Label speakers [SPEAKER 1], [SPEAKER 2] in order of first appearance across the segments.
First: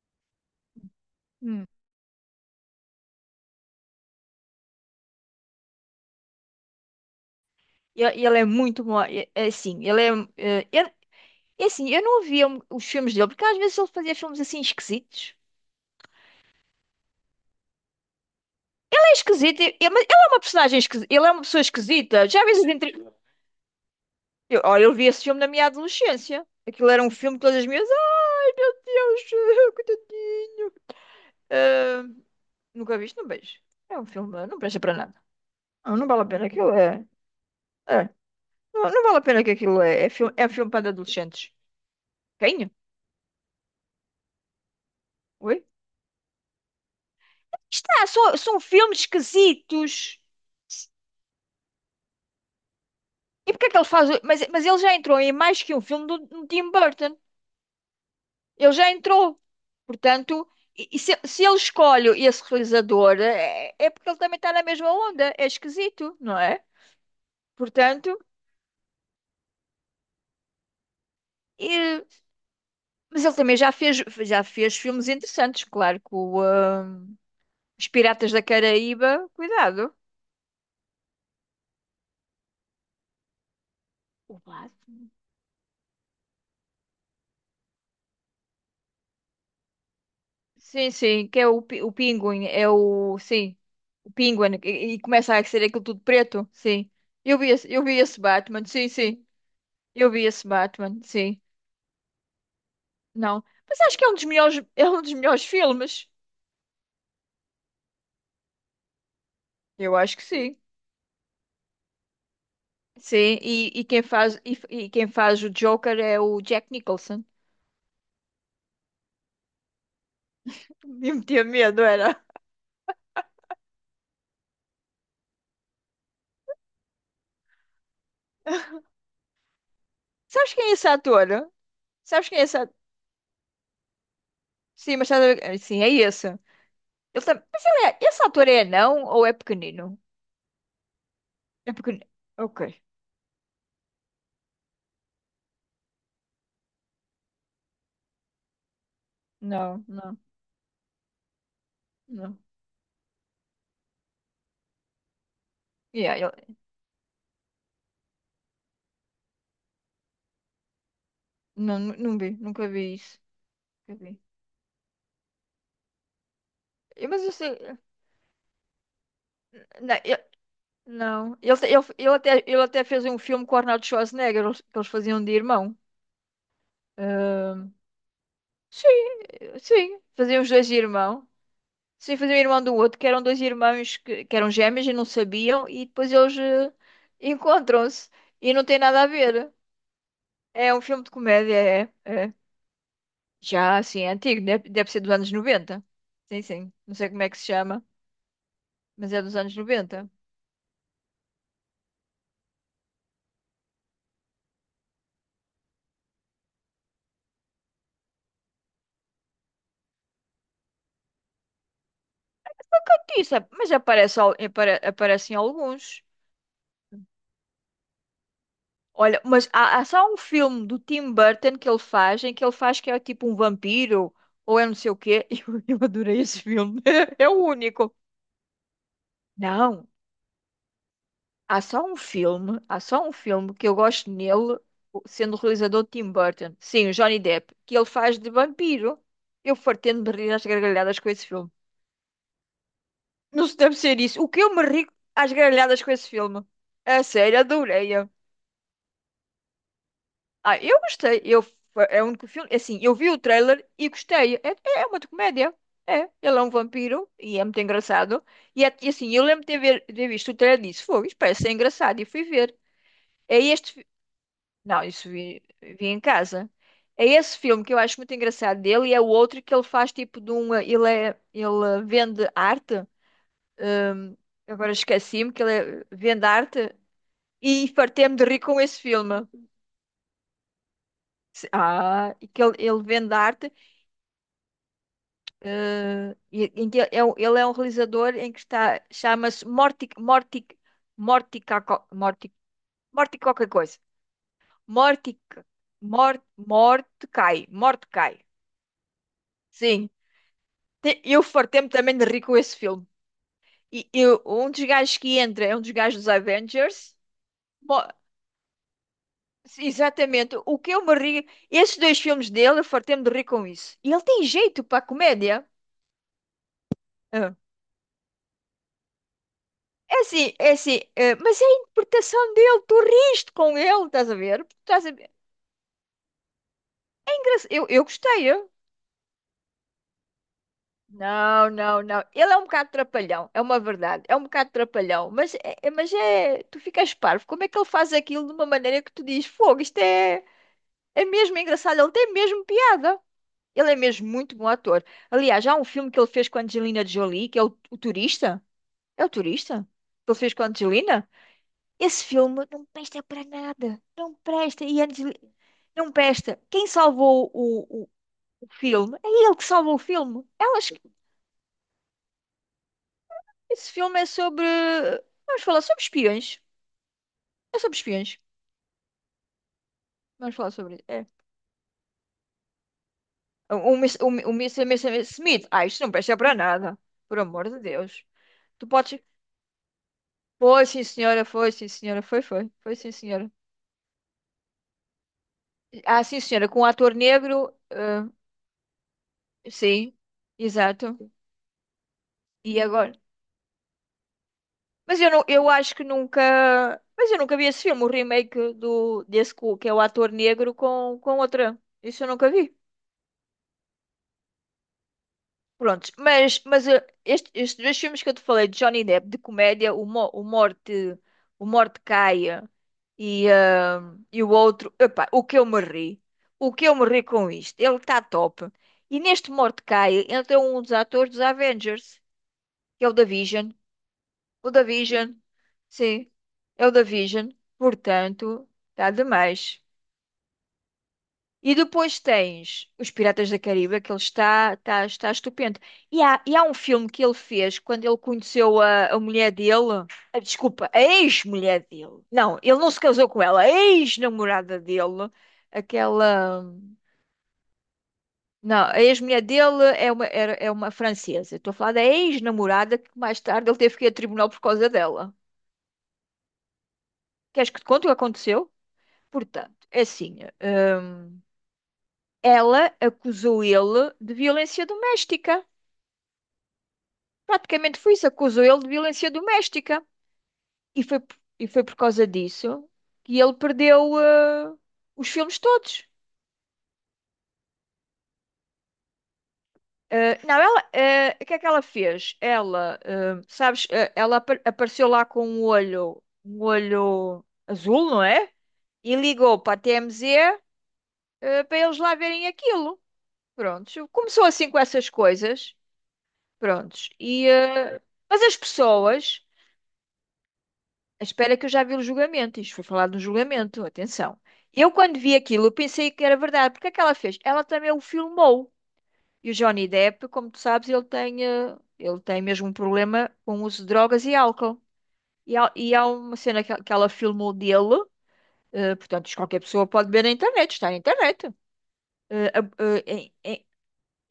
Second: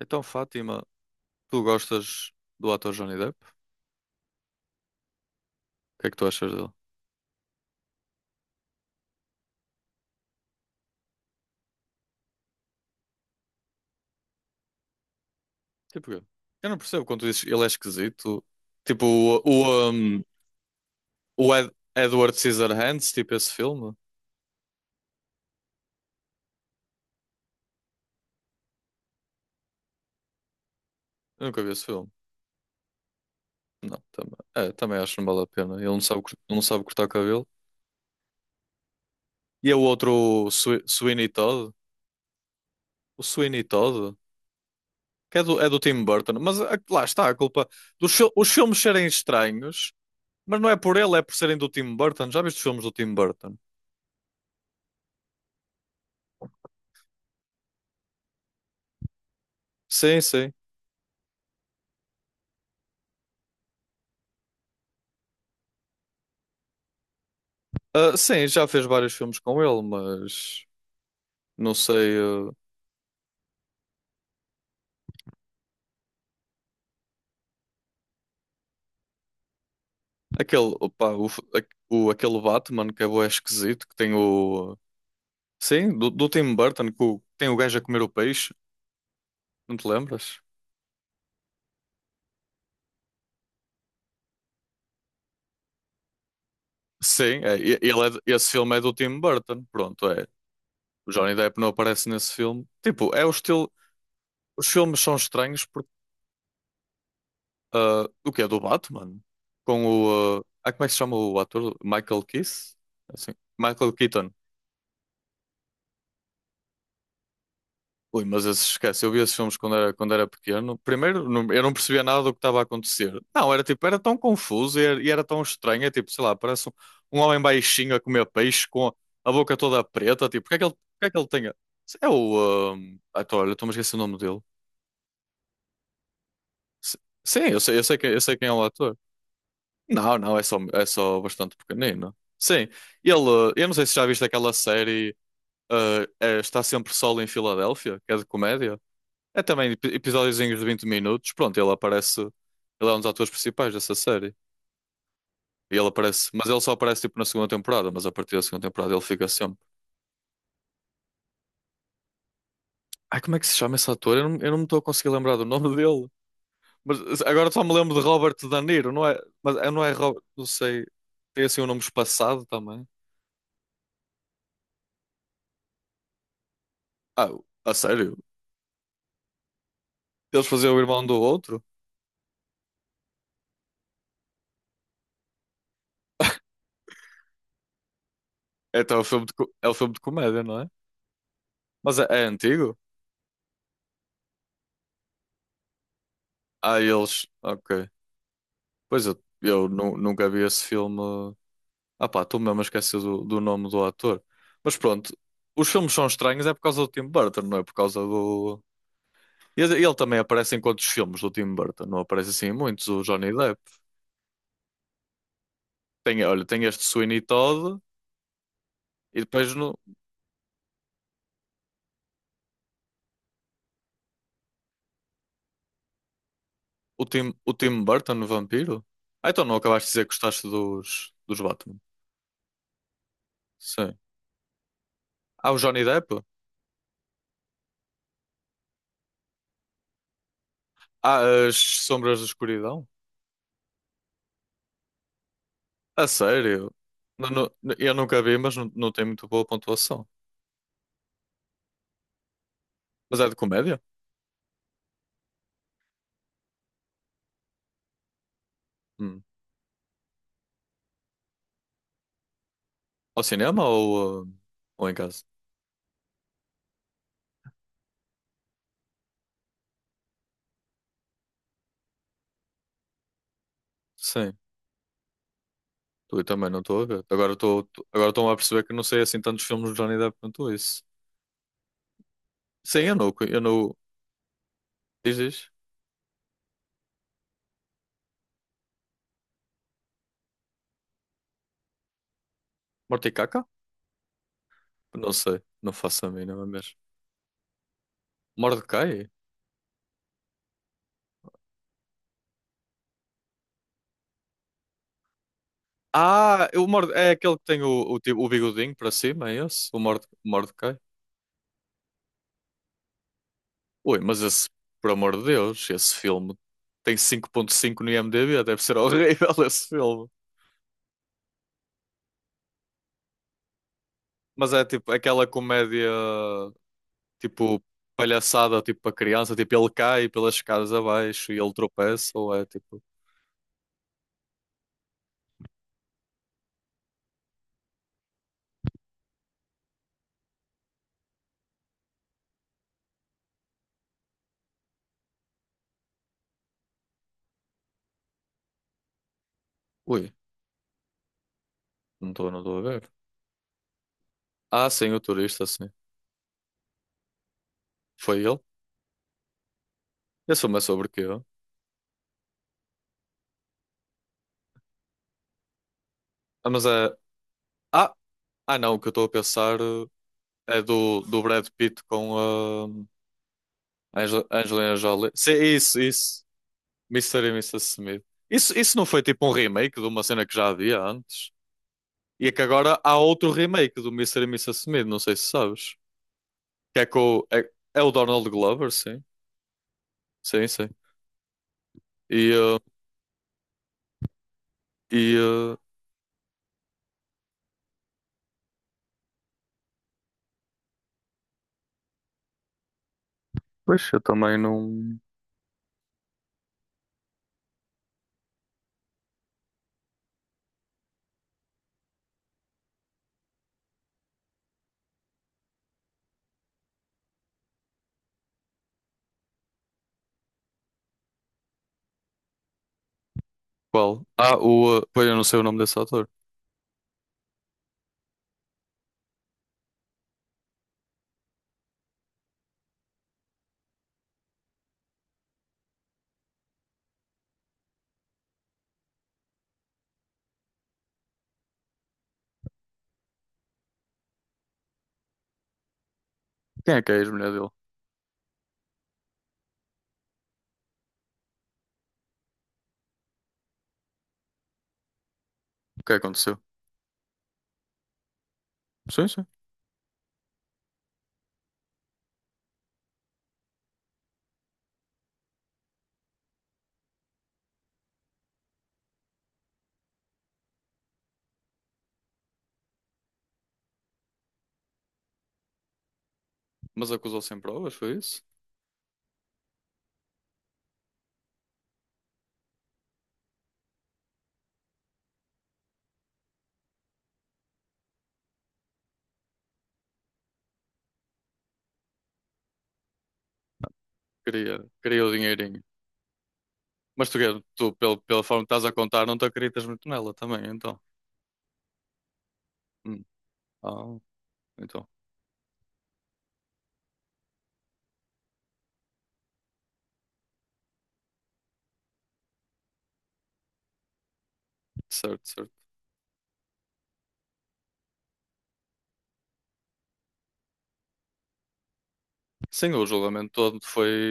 [SPEAKER 1] Então, Fátima, tu
[SPEAKER 2] Hum.
[SPEAKER 1] gostas do ator Johnny Depp? O que é que tu achas dele?
[SPEAKER 2] E ele é muito bom. É assim, ele é. Eh, eu- é assim, eu não via um, os filmes dele, porque às vezes ele fazia filmes assim esquisitos.
[SPEAKER 1] Tipo, eu não percebo quando tu dizes ele é esquisito. Tipo,
[SPEAKER 2] Ele é
[SPEAKER 1] o,
[SPEAKER 2] esquisito,
[SPEAKER 1] o,
[SPEAKER 2] mas ele
[SPEAKER 1] um,
[SPEAKER 2] é uma personagem esquisita. Ele é uma
[SPEAKER 1] o
[SPEAKER 2] pessoa
[SPEAKER 1] Ed-
[SPEAKER 2] esquisita.
[SPEAKER 1] Edward
[SPEAKER 2] Já às vezes. Entre...
[SPEAKER 1] Scissorhands, tipo esse filme.
[SPEAKER 2] Eu, olha, eu vi esse filme na minha adolescência. Aquilo era um filme de todas as minhas. Ai, meu Deus, coitadinho.
[SPEAKER 1] Eu nunca vi esse
[SPEAKER 2] Ah,
[SPEAKER 1] filme.
[SPEAKER 2] nunca viste? Não vejo. É
[SPEAKER 1] Não,
[SPEAKER 2] um
[SPEAKER 1] também,
[SPEAKER 2] filme, não
[SPEAKER 1] é,
[SPEAKER 2] presta para
[SPEAKER 1] também acho
[SPEAKER 2] nada.
[SPEAKER 1] que não vale a pena. Ele
[SPEAKER 2] Não,
[SPEAKER 1] não
[SPEAKER 2] não vale
[SPEAKER 1] sabe,
[SPEAKER 2] a pena,
[SPEAKER 1] não
[SPEAKER 2] aquilo
[SPEAKER 1] sabe cortar
[SPEAKER 2] é.
[SPEAKER 1] o cabelo.
[SPEAKER 2] É. Não, não vale a pena, que
[SPEAKER 1] E é o
[SPEAKER 2] aquilo é.
[SPEAKER 1] outro,
[SPEAKER 2] É
[SPEAKER 1] o
[SPEAKER 2] filme para
[SPEAKER 1] Sweeney
[SPEAKER 2] adolescentes.
[SPEAKER 1] Todd.
[SPEAKER 2] Quem?
[SPEAKER 1] O Sweeney Todd, que é
[SPEAKER 2] Oi?
[SPEAKER 1] do, é do Tim Burton. Mas lá está a culpa.
[SPEAKER 2] Está, são,
[SPEAKER 1] Os
[SPEAKER 2] são
[SPEAKER 1] filmes
[SPEAKER 2] filmes
[SPEAKER 1] serem estranhos,
[SPEAKER 2] esquisitos.
[SPEAKER 1] mas não é por ele, é por serem do Tim Burton. Já viste os filmes do Tim
[SPEAKER 2] E
[SPEAKER 1] Burton?
[SPEAKER 2] porque é que ele faz. Mas ele já entrou em mais que um filme do, do Tim Burton. Ele já entrou.
[SPEAKER 1] Sim,
[SPEAKER 2] Portanto,
[SPEAKER 1] sim.
[SPEAKER 2] e se ele escolhe esse realizador, é, é porque ele também está na mesma onda. É esquisito, não é?
[SPEAKER 1] Ah,
[SPEAKER 2] Portanto,
[SPEAKER 1] sim, já fez vários filmes com ele, mas não
[SPEAKER 2] e-
[SPEAKER 1] sei.
[SPEAKER 2] mas ele também já fez filmes interessantes, claro, com Os Piratas da Caraíba. Cuidado.
[SPEAKER 1] Aquele, opá, o, f- a- o- aquele Batman que é bué esquisito, que tem
[SPEAKER 2] O
[SPEAKER 1] o.
[SPEAKER 2] Blasfemo.
[SPEAKER 1] Sim, do Tim Burton, que tem o gajo a comer o peixe, não te lembras?
[SPEAKER 2] Sim, sim, que é o, o Pinguim. É o. Sim. O Penguin, e começa a ser aquilo tudo preto, sim.
[SPEAKER 1] Sim, é,
[SPEAKER 2] Eu vi
[SPEAKER 1] ele é,
[SPEAKER 2] esse
[SPEAKER 1] esse
[SPEAKER 2] Batman,
[SPEAKER 1] filme é
[SPEAKER 2] sim,
[SPEAKER 1] do Tim
[SPEAKER 2] sim.
[SPEAKER 1] Burton, pronto,
[SPEAKER 2] Eu vi
[SPEAKER 1] é.
[SPEAKER 2] esse Batman,
[SPEAKER 1] O Johnny
[SPEAKER 2] sim.
[SPEAKER 1] Depp não aparece nesse filme. Tipo, é o
[SPEAKER 2] Não.
[SPEAKER 1] estilo.
[SPEAKER 2] Mas acho que é um dos melhores,
[SPEAKER 1] Os
[SPEAKER 2] é
[SPEAKER 1] filmes
[SPEAKER 2] um dos
[SPEAKER 1] são
[SPEAKER 2] melhores
[SPEAKER 1] estranhos porque.
[SPEAKER 2] filmes.
[SPEAKER 1] O que é do Batman? Com
[SPEAKER 2] Eu acho que
[SPEAKER 1] o.
[SPEAKER 2] sim.
[SPEAKER 1] Como é que se chama o ator? Michael Keith? Assim,
[SPEAKER 2] Sim,
[SPEAKER 1] Michael Keaton.
[SPEAKER 2] e quem faz o Joker é o Jack Nicholson.
[SPEAKER 1] Ui, mas esses, esquece, eu vi esses filmes quando era pequeno.
[SPEAKER 2] Me
[SPEAKER 1] Primeiro,
[SPEAKER 2] metia
[SPEAKER 1] eu não
[SPEAKER 2] medo,
[SPEAKER 1] percebia nada
[SPEAKER 2] era.
[SPEAKER 1] do que estava a acontecer. Não, era tipo, era tão confuso e era tão estranho. É tipo, sei lá, parece um homem baixinho a comer peixe com a boca toda preta. Tipo,
[SPEAKER 2] Sabes
[SPEAKER 1] porque é que
[SPEAKER 2] quem
[SPEAKER 1] ele,
[SPEAKER 2] é esse
[SPEAKER 1] porque é que ele tem.
[SPEAKER 2] ator?
[SPEAKER 1] A- É
[SPEAKER 2] Sabes quem
[SPEAKER 1] o.
[SPEAKER 2] é esse ator?
[SPEAKER 1] Ator, olha, estou-me a esquecer o nome dele.
[SPEAKER 2] Sim, mas estás a ver- sim, é esse.
[SPEAKER 1] S- Sim, eu
[SPEAKER 2] Mas
[SPEAKER 1] sei, eu
[SPEAKER 2] ele
[SPEAKER 1] sei,
[SPEAKER 2] é...
[SPEAKER 1] eu
[SPEAKER 2] esse
[SPEAKER 1] sei quem
[SPEAKER 2] ator
[SPEAKER 1] é o
[SPEAKER 2] é
[SPEAKER 1] ator.
[SPEAKER 2] não ou é pequenino?
[SPEAKER 1] Não, não, é só bastante
[SPEAKER 2] É pequenino.
[SPEAKER 1] pequenino.
[SPEAKER 2] Ok.
[SPEAKER 1] Sim, ele. Eu não sei se já viste aquela série. Está sempre solo em Filadélfia, que é de comédia. É também
[SPEAKER 2] Não, não,
[SPEAKER 1] episódiozinhos de 20 minutos. Pronto, ele aparece.
[SPEAKER 2] não.
[SPEAKER 1] Ele é um dos atores principais dessa série. E ele aparece.
[SPEAKER 2] Yeah,
[SPEAKER 1] Mas ele só aparece tipo na segunda temporada. Mas a partir da segunda temporada ele fica sempre.
[SPEAKER 2] não, não vi, nunca vi
[SPEAKER 1] Ai,
[SPEAKER 2] isso.
[SPEAKER 1] como é que se chama esse
[SPEAKER 2] Nunca
[SPEAKER 1] ator?
[SPEAKER 2] vi.
[SPEAKER 1] Eu não me estou a conseguir lembrar do nome dele.
[SPEAKER 2] Eu-
[SPEAKER 1] Mas
[SPEAKER 2] mas eu
[SPEAKER 1] agora
[SPEAKER 2] sei.
[SPEAKER 1] só me lembro de Robert De Niro, não é? Mas não é
[SPEAKER 2] Não,
[SPEAKER 1] Robert. Não sei.
[SPEAKER 2] não.
[SPEAKER 1] Tem
[SPEAKER 2] Ele,
[SPEAKER 1] assim
[SPEAKER 2] te-
[SPEAKER 1] um nome
[SPEAKER 2] ele,
[SPEAKER 1] espaçado
[SPEAKER 2] ele até
[SPEAKER 1] também.
[SPEAKER 2] fez um filme com o Arnold Schwarzenegger, que eles faziam de irmão.
[SPEAKER 1] Ah, a
[SPEAKER 2] Ahm,
[SPEAKER 1] sério?
[SPEAKER 2] sim, sim, faziam
[SPEAKER 1] Eles
[SPEAKER 2] os dois
[SPEAKER 1] faziam
[SPEAKER 2] de
[SPEAKER 1] o irmão do
[SPEAKER 2] irmão.
[SPEAKER 1] outro?
[SPEAKER 2] Sim, faziam irmão do outro, que eram dois irmãos que eram gêmeos e não sabiam, e depois eles encontram-se e não tem
[SPEAKER 1] É, então é
[SPEAKER 2] nada
[SPEAKER 1] o
[SPEAKER 2] a
[SPEAKER 1] filme de, co-
[SPEAKER 2] ver.
[SPEAKER 1] é o filme de comédia, não é?
[SPEAKER 2] É um filme de comédia, é,
[SPEAKER 1] Mas é
[SPEAKER 2] é.
[SPEAKER 1] antigo?
[SPEAKER 2] Já assim, é antigo, deve, deve ser dos anos 90. Sim, sim.
[SPEAKER 1] Ah,
[SPEAKER 2] Não sei como
[SPEAKER 1] eles.
[SPEAKER 2] é que se chama,
[SPEAKER 1] Ok. Pois
[SPEAKER 2] mas é dos anos 90.
[SPEAKER 1] nunca vi esse filme. Ah pá, estou mesmo a esquecer do nome do ator. Mas pronto, os filmes são estranhos é por causa do Tim Burton, não é por causa do... E ele também aparece em quantos filmes do Tim Burton? Não aparece assim em muitos, o
[SPEAKER 2] Isso,
[SPEAKER 1] Johnny Depp.
[SPEAKER 2] mas aparece, aparecem alguns.
[SPEAKER 1] Tem, olha, tem este Sweeney Todd e
[SPEAKER 2] Olha, mas
[SPEAKER 1] depois no,
[SPEAKER 2] há, há só um filme do Tim Burton que ele faz, em que ele faz que é tipo um vampiro, ou é não sei o quê. Eu adorei esse filme.
[SPEAKER 1] o
[SPEAKER 2] É
[SPEAKER 1] Tim,
[SPEAKER 2] o
[SPEAKER 1] o Tim
[SPEAKER 2] único.
[SPEAKER 1] Burton no Vampiro. Ah, então não acabaste
[SPEAKER 2] Não,
[SPEAKER 1] de dizer que gostaste dos
[SPEAKER 2] há
[SPEAKER 1] Batman.
[SPEAKER 2] só um filme, há só um filme que eu
[SPEAKER 1] Sim.
[SPEAKER 2] gosto nele, sendo o
[SPEAKER 1] Ah, o Johnny
[SPEAKER 2] realizador Tim
[SPEAKER 1] Depp?
[SPEAKER 2] Burton. Sim, o Johnny Depp, que ele faz de vampiro. Eu fartei-me de rir às gargalhadas com
[SPEAKER 1] Ah,
[SPEAKER 2] esse filme.
[SPEAKER 1] as Sombras da Escuridão?
[SPEAKER 2] Não se deve ser isso. O que eu me ri às gargalhadas com
[SPEAKER 1] A
[SPEAKER 2] esse filme?
[SPEAKER 1] sério?
[SPEAKER 2] A
[SPEAKER 1] Não-
[SPEAKER 2] sério,
[SPEAKER 1] não-
[SPEAKER 2] adorei.
[SPEAKER 1] eu nunca vi, mas não, não tem muito boa pontuação.
[SPEAKER 2] Ah, eu gostei. Eu, é o único filme. Assim, eu vi o
[SPEAKER 1] Mas é de
[SPEAKER 2] trailer
[SPEAKER 1] comédia?
[SPEAKER 2] e gostei. É, é uma comédia. É. Ele é um vampiro e é muito engraçado. E, e assim,
[SPEAKER 1] Hum.
[SPEAKER 2] eu lembro de ter, de ter visto o trailer e disse: foi, isto parece ser engraçado. E fui ver.
[SPEAKER 1] Ao
[SPEAKER 2] É
[SPEAKER 1] cinema
[SPEAKER 2] este. fi-
[SPEAKER 1] ou,
[SPEAKER 2] Não,
[SPEAKER 1] ou em
[SPEAKER 2] isso
[SPEAKER 1] casa?
[SPEAKER 2] vi, vi em casa. É esse filme que eu acho muito engraçado dele e é o outro que ele faz tipo de um. Ele, é, ele vende arte. hum,
[SPEAKER 1] Sim,
[SPEAKER 2] Agora esqueci-me que
[SPEAKER 1] eu
[SPEAKER 2] vende
[SPEAKER 1] também não
[SPEAKER 2] arte
[SPEAKER 1] estou a ver. Agora
[SPEAKER 2] e
[SPEAKER 1] estou agora
[SPEAKER 2] fartei-me de
[SPEAKER 1] estou a
[SPEAKER 2] rir com
[SPEAKER 1] perceber que
[SPEAKER 2] esse
[SPEAKER 1] não sei
[SPEAKER 2] filme.
[SPEAKER 1] assim tantos filmes de Johnny Depp quanto isso.
[SPEAKER 2] Ah, e que ele,
[SPEAKER 1] Sim,
[SPEAKER 2] ele
[SPEAKER 1] eu não,
[SPEAKER 2] vende
[SPEAKER 1] eu
[SPEAKER 2] arte.
[SPEAKER 1] não. Diz, diz.
[SPEAKER 2] Em que ele é, ele é um realizador em que está, chama-se Morty, Morty, Morty, Morty
[SPEAKER 1] Morticaca?
[SPEAKER 2] qualquer coisa.
[SPEAKER 1] Não
[SPEAKER 2] Morty,
[SPEAKER 1] sei, não faço a mínima mesmo.
[SPEAKER 2] Mordecai, Mordecai.
[SPEAKER 1] Mordecai?
[SPEAKER 2] Sim, eu fartei-me também de rir com esse filme. E eu, um dos gajos que entra é um dos gajos dos
[SPEAKER 1] Ah, o Morde...
[SPEAKER 2] Avengers.
[SPEAKER 1] é aquele que tem
[SPEAKER 2] Mo-
[SPEAKER 1] o bigodinho para cima, é esse? O Morde...
[SPEAKER 2] Exatamente, o que
[SPEAKER 1] Mordecai?
[SPEAKER 2] eu me ri, esses dois filmes dele, eu fartei-me de rir com isso. E
[SPEAKER 1] Ui,
[SPEAKER 2] ele
[SPEAKER 1] mas
[SPEAKER 2] tem
[SPEAKER 1] esse,
[SPEAKER 2] jeito para a
[SPEAKER 1] por amor de
[SPEAKER 2] comédia.
[SPEAKER 1] Deus, esse filme tem cinco
[SPEAKER 2] Ah.
[SPEAKER 1] ponto cinco no IMDb, deve ser horrível esse
[SPEAKER 2] É
[SPEAKER 1] filme.
[SPEAKER 2] assim, é assim, eh, mas é a interpretação dele, tu riste com ele, estás a ver?
[SPEAKER 1] Mas é
[SPEAKER 2] Estás a
[SPEAKER 1] tipo
[SPEAKER 2] ver?
[SPEAKER 1] aquela comédia. Tipo
[SPEAKER 2] Eu gostei, eu.
[SPEAKER 1] palhaçada tipo para criança, tipo ele cai pelas escadas abaixo e
[SPEAKER 2] Não,
[SPEAKER 1] ele
[SPEAKER 2] não, não.
[SPEAKER 1] tropeça,
[SPEAKER 2] Ele
[SPEAKER 1] ou
[SPEAKER 2] é um
[SPEAKER 1] é
[SPEAKER 2] bocado
[SPEAKER 1] tipo,
[SPEAKER 2] trapalhão, é uma verdade, é um bocado trapalhão, mas é, mas é, tu ficas parvo. Como é que ele faz aquilo de uma maneira que tu dizes, fogo, isto é, é mesmo engraçado, ele tem mesmo piada. Ele é mesmo muito bom ator. Aliás, há um filme que ele fez com a Angelina Jolie, que é o Turista. É o Turista?
[SPEAKER 1] ui,
[SPEAKER 2] Que ele fez com a Angelina? Esse
[SPEAKER 1] não estou, não
[SPEAKER 2] filme
[SPEAKER 1] estou a
[SPEAKER 2] não
[SPEAKER 1] ver.
[SPEAKER 2] presta para nada. Não presta.
[SPEAKER 1] Ah,
[SPEAKER 2] E
[SPEAKER 1] sim, o
[SPEAKER 2] antes,
[SPEAKER 1] turista, sim.
[SPEAKER 2] não presta. Quem salvou
[SPEAKER 1] Foi ele?
[SPEAKER 2] o filme é ele que salvou o filme.
[SPEAKER 1] Esse filme é
[SPEAKER 2] Elas,
[SPEAKER 1] sobre o quê?
[SPEAKER 2] esse filme é sobre. Vamos falar sobre espiões.
[SPEAKER 1] Ah, mas é.
[SPEAKER 2] É sobre
[SPEAKER 1] Ah,
[SPEAKER 2] espiões.
[SPEAKER 1] não, o que eu estou a pensar
[SPEAKER 2] Vamos falar
[SPEAKER 1] é
[SPEAKER 2] sobre isso.
[SPEAKER 1] do,
[SPEAKER 2] É.
[SPEAKER 1] do Brad Pitt com a
[SPEAKER 2] O, o, o, o Mr.
[SPEAKER 1] Angelina
[SPEAKER 2] Mr.
[SPEAKER 1] Jolie. Sim,
[SPEAKER 2] Smith. Ah,
[SPEAKER 1] isso,
[SPEAKER 2] isto não presta
[SPEAKER 1] isso.
[SPEAKER 2] para nada. Por
[SPEAKER 1] Mr. e
[SPEAKER 2] amor de
[SPEAKER 1] Mrs. Smith.
[SPEAKER 2] Deus.
[SPEAKER 1] Isso,
[SPEAKER 2] Tu
[SPEAKER 1] isso não
[SPEAKER 2] podes.
[SPEAKER 1] foi tipo um remake de uma cena que já
[SPEAKER 2] Foi,
[SPEAKER 1] havia
[SPEAKER 2] sim, senhora.
[SPEAKER 1] antes?
[SPEAKER 2] Foi, sim, senhora. Foi,
[SPEAKER 1] E é que
[SPEAKER 2] foi. Foi,
[SPEAKER 1] agora
[SPEAKER 2] sim,
[SPEAKER 1] há
[SPEAKER 2] senhora.
[SPEAKER 1] outro remake do Mr. e Mrs. Smith, não sei se sabes.
[SPEAKER 2] Ah, sim, senhora. Com um
[SPEAKER 1] Que é
[SPEAKER 2] ator
[SPEAKER 1] com. É,
[SPEAKER 2] negro.
[SPEAKER 1] é o Donald Glover, sim.
[SPEAKER 2] Sim.
[SPEAKER 1] Sim, sim.
[SPEAKER 2] Exato.
[SPEAKER 1] E, uh,
[SPEAKER 2] E agora? Mas eu,
[SPEAKER 1] e
[SPEAKER 2] não, eu
[SPEAKER 1] uh,
[SPEAKER 2] acho que nunca. Mas eu nunca vi esse filme, o remake do, desse cu, que é o ator negro com outra. Isso eu nunca vi.
[SPEAKER 1] pois eu também não.
[SPEAKER 2] Prontos, mas estes dois filmes que eu te falei, de Johnny Depp, de comédia, o, o Morte Caia e, eh, e o outro, epá, o que eu me ri, o que eu me ri com isto, ele está top. E neste Morte Caia entra um dos atores dos Avengers, que é o da Vision.
[SPEAKER 1] Qual? Ah,
[SPEAKER 2] O da
[SPEAKER 1] o. Pois
[SPEAKER 2] Vision.
[SPEAKER 1] eu não sei o nome desse ator.
[SPEAKER 2] Sim. É o da Vision. Portanto, está demais. E depois tens Os Piratas da Caribe, que ele está, está, está estupendo. E há um filme que ele fez quando ele conheceu a mulher dele. Ah, desculpa, a ex-mulher dele. Não, ele não se casou com ela. A ex-namorada dele. Aquela.
[SPEAKER 1] Quem é que é a ex-mulher dele? O
[SPEAKER 2] Não, a ex-mulher dele é uma, era, é uma francesa. Estou a falar da ex-namorada que mais tarde ele teve que ir a tribunal por causa dela.
[SPEAKER 1] que é que aconteceu?
[SPEAKER 2] Queres que te conte o que aconteceu?
[SPEAKER 1] Sim, sim.
[SPEAKER 2] Portanto, é assim, ela acusou ele de violência doméstica. Praticamente foi isso, acusou ele de violência doméstica. E foi, e foi por causa disso que ele perdeu os filmes todos.
[SPEAKER 1] Mas acusou sem provas, foi isso?
[SPEAKER 2] Não, ela, o que é que ela fez? Ela, sabes, ela apareceu lá com um olho azul, não é? E ligou para a TMZ, para eles lá verem aquilo. Pronto, começou assim
[SPEAKER 1] Queria,
[SPEAKER 2] com essas
[SPEAKER 1] queria o
[SPEAKER 2] coisas.
[SPEAKER 1] dinheirinho.
[SPEAKER 2] Prontos.
[SPEAKER 1] Mas tu, tu
[SPEAKER 2] Mas
[SPEAKER 1] pela
[SPEAKER 2] as
[SPEAKER 1] forma que estás a contar, não
[SPEAKER 2] pessoas,
[SPEAKER 1] te acreditas muito nela também, então.
[SPEAKER 2] espera que eu já vi o julgamento, isto foi falado no
[SPEAKER 1] Hum.
[SPEAKER 2] julgamento,
[SPEAKER 1] Ah,
[SPEAKER 2] atenção. Eu,
[SPEAKER 1] então.
[SPEAKER 2] quando vi aquilo, eu pensei que era verdade. Porque é que ela fez? Ela também o filmou. E o Johnny Depp, como tu sabes, ele tem, ele tem mesmo um problema com o uso de drogas e álcool.
[SPEAKER 1] Certo, certo.
[SPEAKER 2] E há uma cena que ela filmou dele, portanto, isto qualquer pessoa pode ver na internet, está na internet. eh, a-
[SPEAKER 1] Sim, o
[SPEAKER 2] eh,
[SPEAKER 1] julgamento
[SPEAKER 2] em-
[SPEAKER 1] todo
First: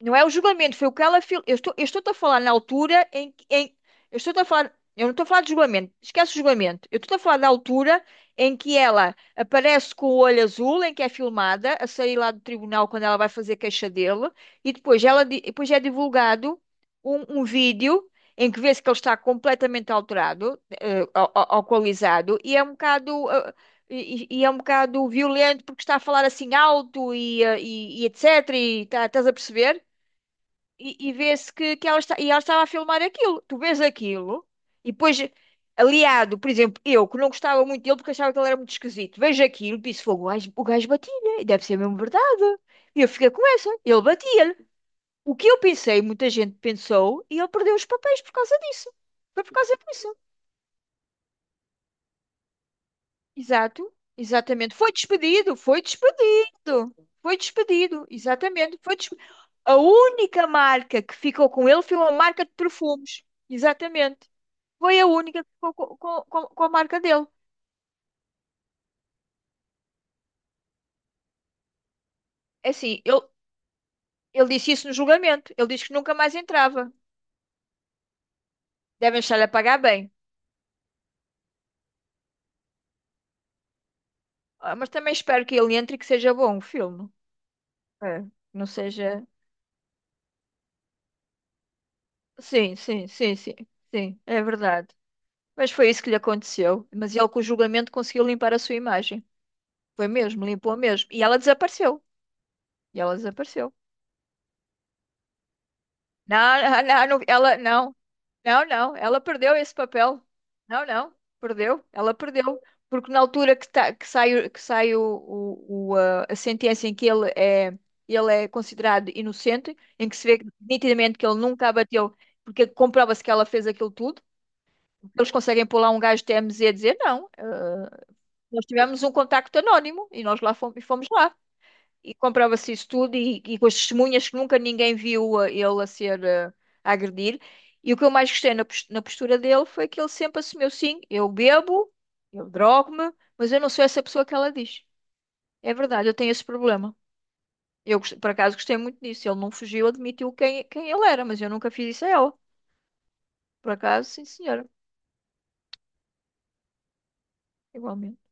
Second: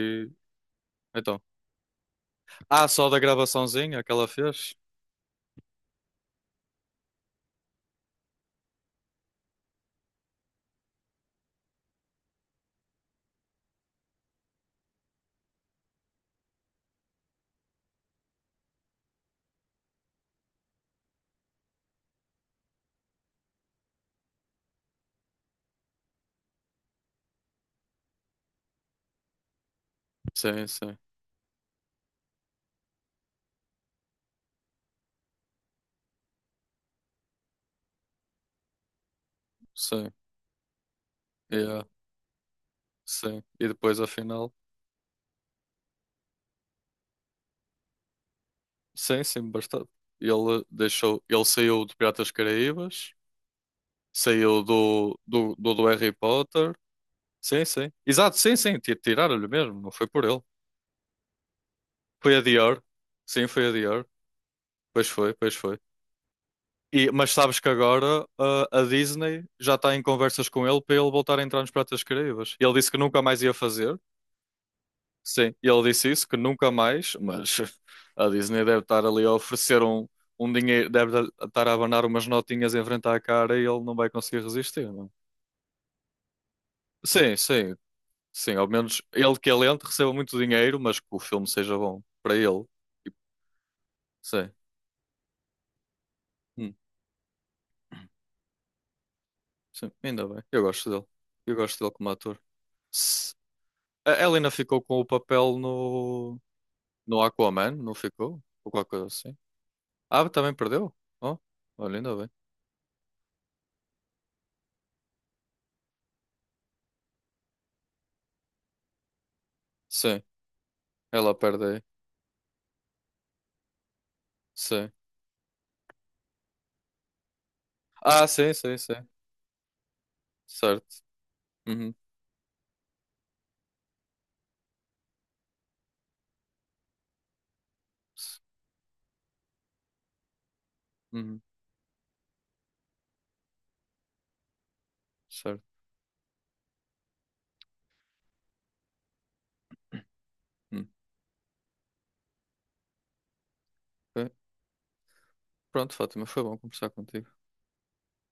[SPEAKER 2] Não é o julgamento, foi o que ela.
[SPEAKER 1] Então.
[SPEAKER 2] Eu estou, eu estou-te a falar na
[SPEAKER 1] Ah, só
[SPEAKER 2] altura
[SPEAKER 1] da
[SPEAKER 2] em que.
[SPEAKER 1] gravaçãozinha que
[SPEAKER 2] Eu
[SPEAKER 1] ela
[SPEAKER 2] estou-te a falar.
[SPEAKER 1] fez?
[SPEAKER 2] Eu não estou a falar de julgamento, esquece o julgamento. Eu estou a falar da altura em que ela aparece com o olho azul, em que é filmada, a sair lá do tribunal quando ela vai fazer queixa dele, e depois, ela, depois é divulgado um, um vídeo em que vê-se que ele está completamente alterado, alcoolizado, e é um bocado. E, e é um bocado violento porque está a falar assim alto e e etc. E estás a perceber?
[SPEAKER 1] Sim, sim.
[SPEAKER 2] E, e vê-se que ela está, e ela estava a filmar aquilo. Tu vês aquilo e depois, aliado, por exemplo, eu que não gostava muito dele porque achava que ele era muito esquisito, vejo aquilo e disse:
[SPEAKER 1] Sim.
[SPEAKER 2] fogo, o gajo batia-lhe, e deve ser
[SPEAKER 1] Yeah.
[SPEAKER 2] mesmo verdade. E eu fiquei
[SPEAKER 1] Sim.
[SPEAKER 2] com
[SPEAKER 1] E
[SPEAKER 2] essa,
[SPEAKER 1] depois,
[SPEAKER 2] ele
[SPEAKER 1] afinal.
[SPEAKER 2] batia-lhe. O que eu pensei, muita gente pensou, e ele perdeu os papéis por causa disso.
[SPEAKER 1] Sim, sim,
[SPEAKER 2] Foi por causa
[SPEAKER 1] bastante.
[SPEAKER 2] disso.
[SPEAKER 1] Ele saiu de Piratas Caraíbas,
[SPEAKER 2] Exato,
[SPEAKER 1] saiu
[SPEAKER 2] exatamente. Foi
[SPEAKER 1] do, do,
[SPEAKER 2] despedido,
[SPEAKER 1] do,
[SPEAKER 2] foi
[SPEAKER 1] do Harry Potter.
[SPEAKER 2] despedido, foi
[SPEAKER 1] Sim, sim.
[SPEAKER 2] despedido,
[SPEAKER 1] Exato, sim,
[SPEAKER 2] exatamente.
[SPEAKER 1] sim. Tiraram-lhe
[SPEAKER 2] A
[SPEAKER 1] mesmo, não foi por ele.
[SPEAKER 2] única marca que ficou com ele foi uma
[SPEAKER 1] Foi a
[SPEAKER 2] marca de
[SPEAKER 1] Dior.
[SPEAKER 2] perfumes,
[SPEAKER 1] Sim, foi a Dior.
[SPEAKER 2] exatamente. Foi a
[SPEAKER 1] Pois foi,
[SPEAKER 2] única que
[SPEAKER 1] pois
[SPEAKER 2] ficou
[SPEAKER 1] foi.
[SPEAKER 2] com, a marca
[SPEAKER 1] E,
[SPEAKER 2] dele.
[SPEAKER 1] mas sabes que agora a Disney já está em conversas com ele para ele voltar a entrar nos Piratas Caraíbas.
[SPEAKER 2] É
[SPEAKER 1] Ele disse que
[SPEAKER 2] assim,
[SPEAKER 1] nunca
[SPEAKER 2] ele,
[SPEAKER 1] mais ia fazer,
[SPEAKER 2] ele disse isso no julgamento,
[SPEAKER 1] sim,
[SPEAKER 2] ele
[SPEAKER 1] e ele
[SPEAKER 2] disse que
[SPEAKER 1] disse
[SPEAKER 2] nunca
[SPEAKER 1] isso,
[SPEAKER 2] mais
[SPEAKER 1] que nunca
[SPEAKER 2] entrava.
[SPEAKER 1] mais, mas a Disney deve estar
[SPEAKER 2] Devem
[SPEAKER 1] ali a
[SPEAKER 2] estar a pagar
[SPEAKER 1] oferecer um,
[SPEAKER 2] bem.
[SPEAKER 1] um dinheiro, deve estar a abanar umas notinhas em frente à cara e ele não vai conseguir
[SPEAKER 2] Ah, mas
[SPEAKER 1] resistir, não?
[SPEAKER 2] também
[SPEAKER 1] é?
[SPEAKER 2] espero que ele entre e que seja bom o filme.
[SPEAKER 1] Sim, sim,
[SPEAKER 2] É,
[SPEAKER 1] sim, ao
[SPEAKER 2] não
[SPEAKER 1] menos
[SPEAKER 2] seja.
[SPEAKER 1] ele que é lento receba muito dinheiro, mas que o filme seja bom para ele.
[SPEAKER 2] Sim, sim,
[SPEAKER 1] E-
[SPEAKER 2] sim, sim, sim, é
[SPEAKER 1] Sim,
[SPEAKER 2] verdade. Mas foi isso que lhe
[SPEAKER 1] hum,
[SPEAKER 2] aconteceu. Mas ele, com o julgamento, conseguiu limpar a sua imagem.
[SPEAKER 1] sim,
[SPEAKER 2] Foi
[SPEAKER 1] ainda bem,
[SPEAKER 2] mesmo, limpou mesmo. E ela
[SPEAKER 1] eu gosto dele
[SPEAKER 2] desapareceu.
[SPEAKER 1] como ator.
[SPEAKER 2] E ela
[SPEAKER 1] Se-
[SPEAKER 2] desapareceu.
[SPEAKER 1] A Helena ficou com o papel
[SPEAKER 2] Não,
[SPEAKER 1] no,
[SPEAKER 2] não, não, não,
[SPEAKER 1] no
[SPEAKER 2] ela
[SPEAKER 1] Aquaman, não
[SPEAKER 2] não,
[SPEAKER 1] ficou?
[SPEAKER 2] não,
[SPEAKER 1] Ou qualquer
[SPEAKER 2] não,
[SPEAKER 1] coisa
[SPEAKER 2] ela
[SPEAKER 1] assim.
[SPEAKER 2] perdeu esse papel.
[SPEAKER 1] Ah, também
[SPEAKER 2] Não,
[SPEAKER 1] perdeu?
[SPEAKER 2] não,
[SPEAKER 1] Oh,
[SPEAKER 2] perdeu,
[SPEAKER 1] olha,
[SPEAKER 2] ela
[SPEAKER 1] ainda bem.
[SPEAKER 2] perdeu. Porque na altura que, tá, que sai, que sai o, a sentença em que ele é considerado inocente, em que
[SPEAKER 1] Sim,
[SPEAKER 2] se vê nitidamente que
[SPEAKER 1] ela
[SPEAKER 2] ele
[SPEAKER 1] perde
[SPEAKER 2] nunca
[SPEAKER 1] aí.
[SPEAKER 2] abateu, porque comprova-se que ela fez aquilo tudo,
[SPEAKER 1] Sim.
[SPEAKER 2] eles conseguem pôr lá um gajo de TMZ a dizer não,
[SPEAKER 1] Ah, sim,
[SPEAKER 2] nós
[SPEAKER 1] sim, sim.
[SPEAKER 2] tivemos um contacto anónimo e nós lá fomos,
[SPEAKER 1] Certo.
[SPEAKER 2] fomos lá.
[SPEAKER 1] Uhum.
[SPEAKER 2] E comprova-se isso tudo e com as testemunhas que nunca ninguém viu ele a ser a agredir. E o que eu mais gostei na na postura dele foi que ele sempre assumiu, sim, eu
[SPEAKER 1] Uhum.
[SPEAKER 2] bebo, eu drogo-me, mas eu não sou essa pessoa que ela diz. É
[SPEAKER 1] Certo.
[SPEAKER 2] verdade, eu tenho esse problema. Eu, por acaso, gostei muito disso. Ele não fugiu, admitiu quem,
[SPEAKER 1] Uhum.
[SPEAKER 2] quem ele era, mas eu nunca fiz isso a ela. Por acaso, sim,
[SPEAKER 1] Ok.
[SPEAKER 2] senhora.
[SPEAKER 1] Pronto, Fátima, foi bom conversar contigo.
[SPEAKER 2] Igualmente.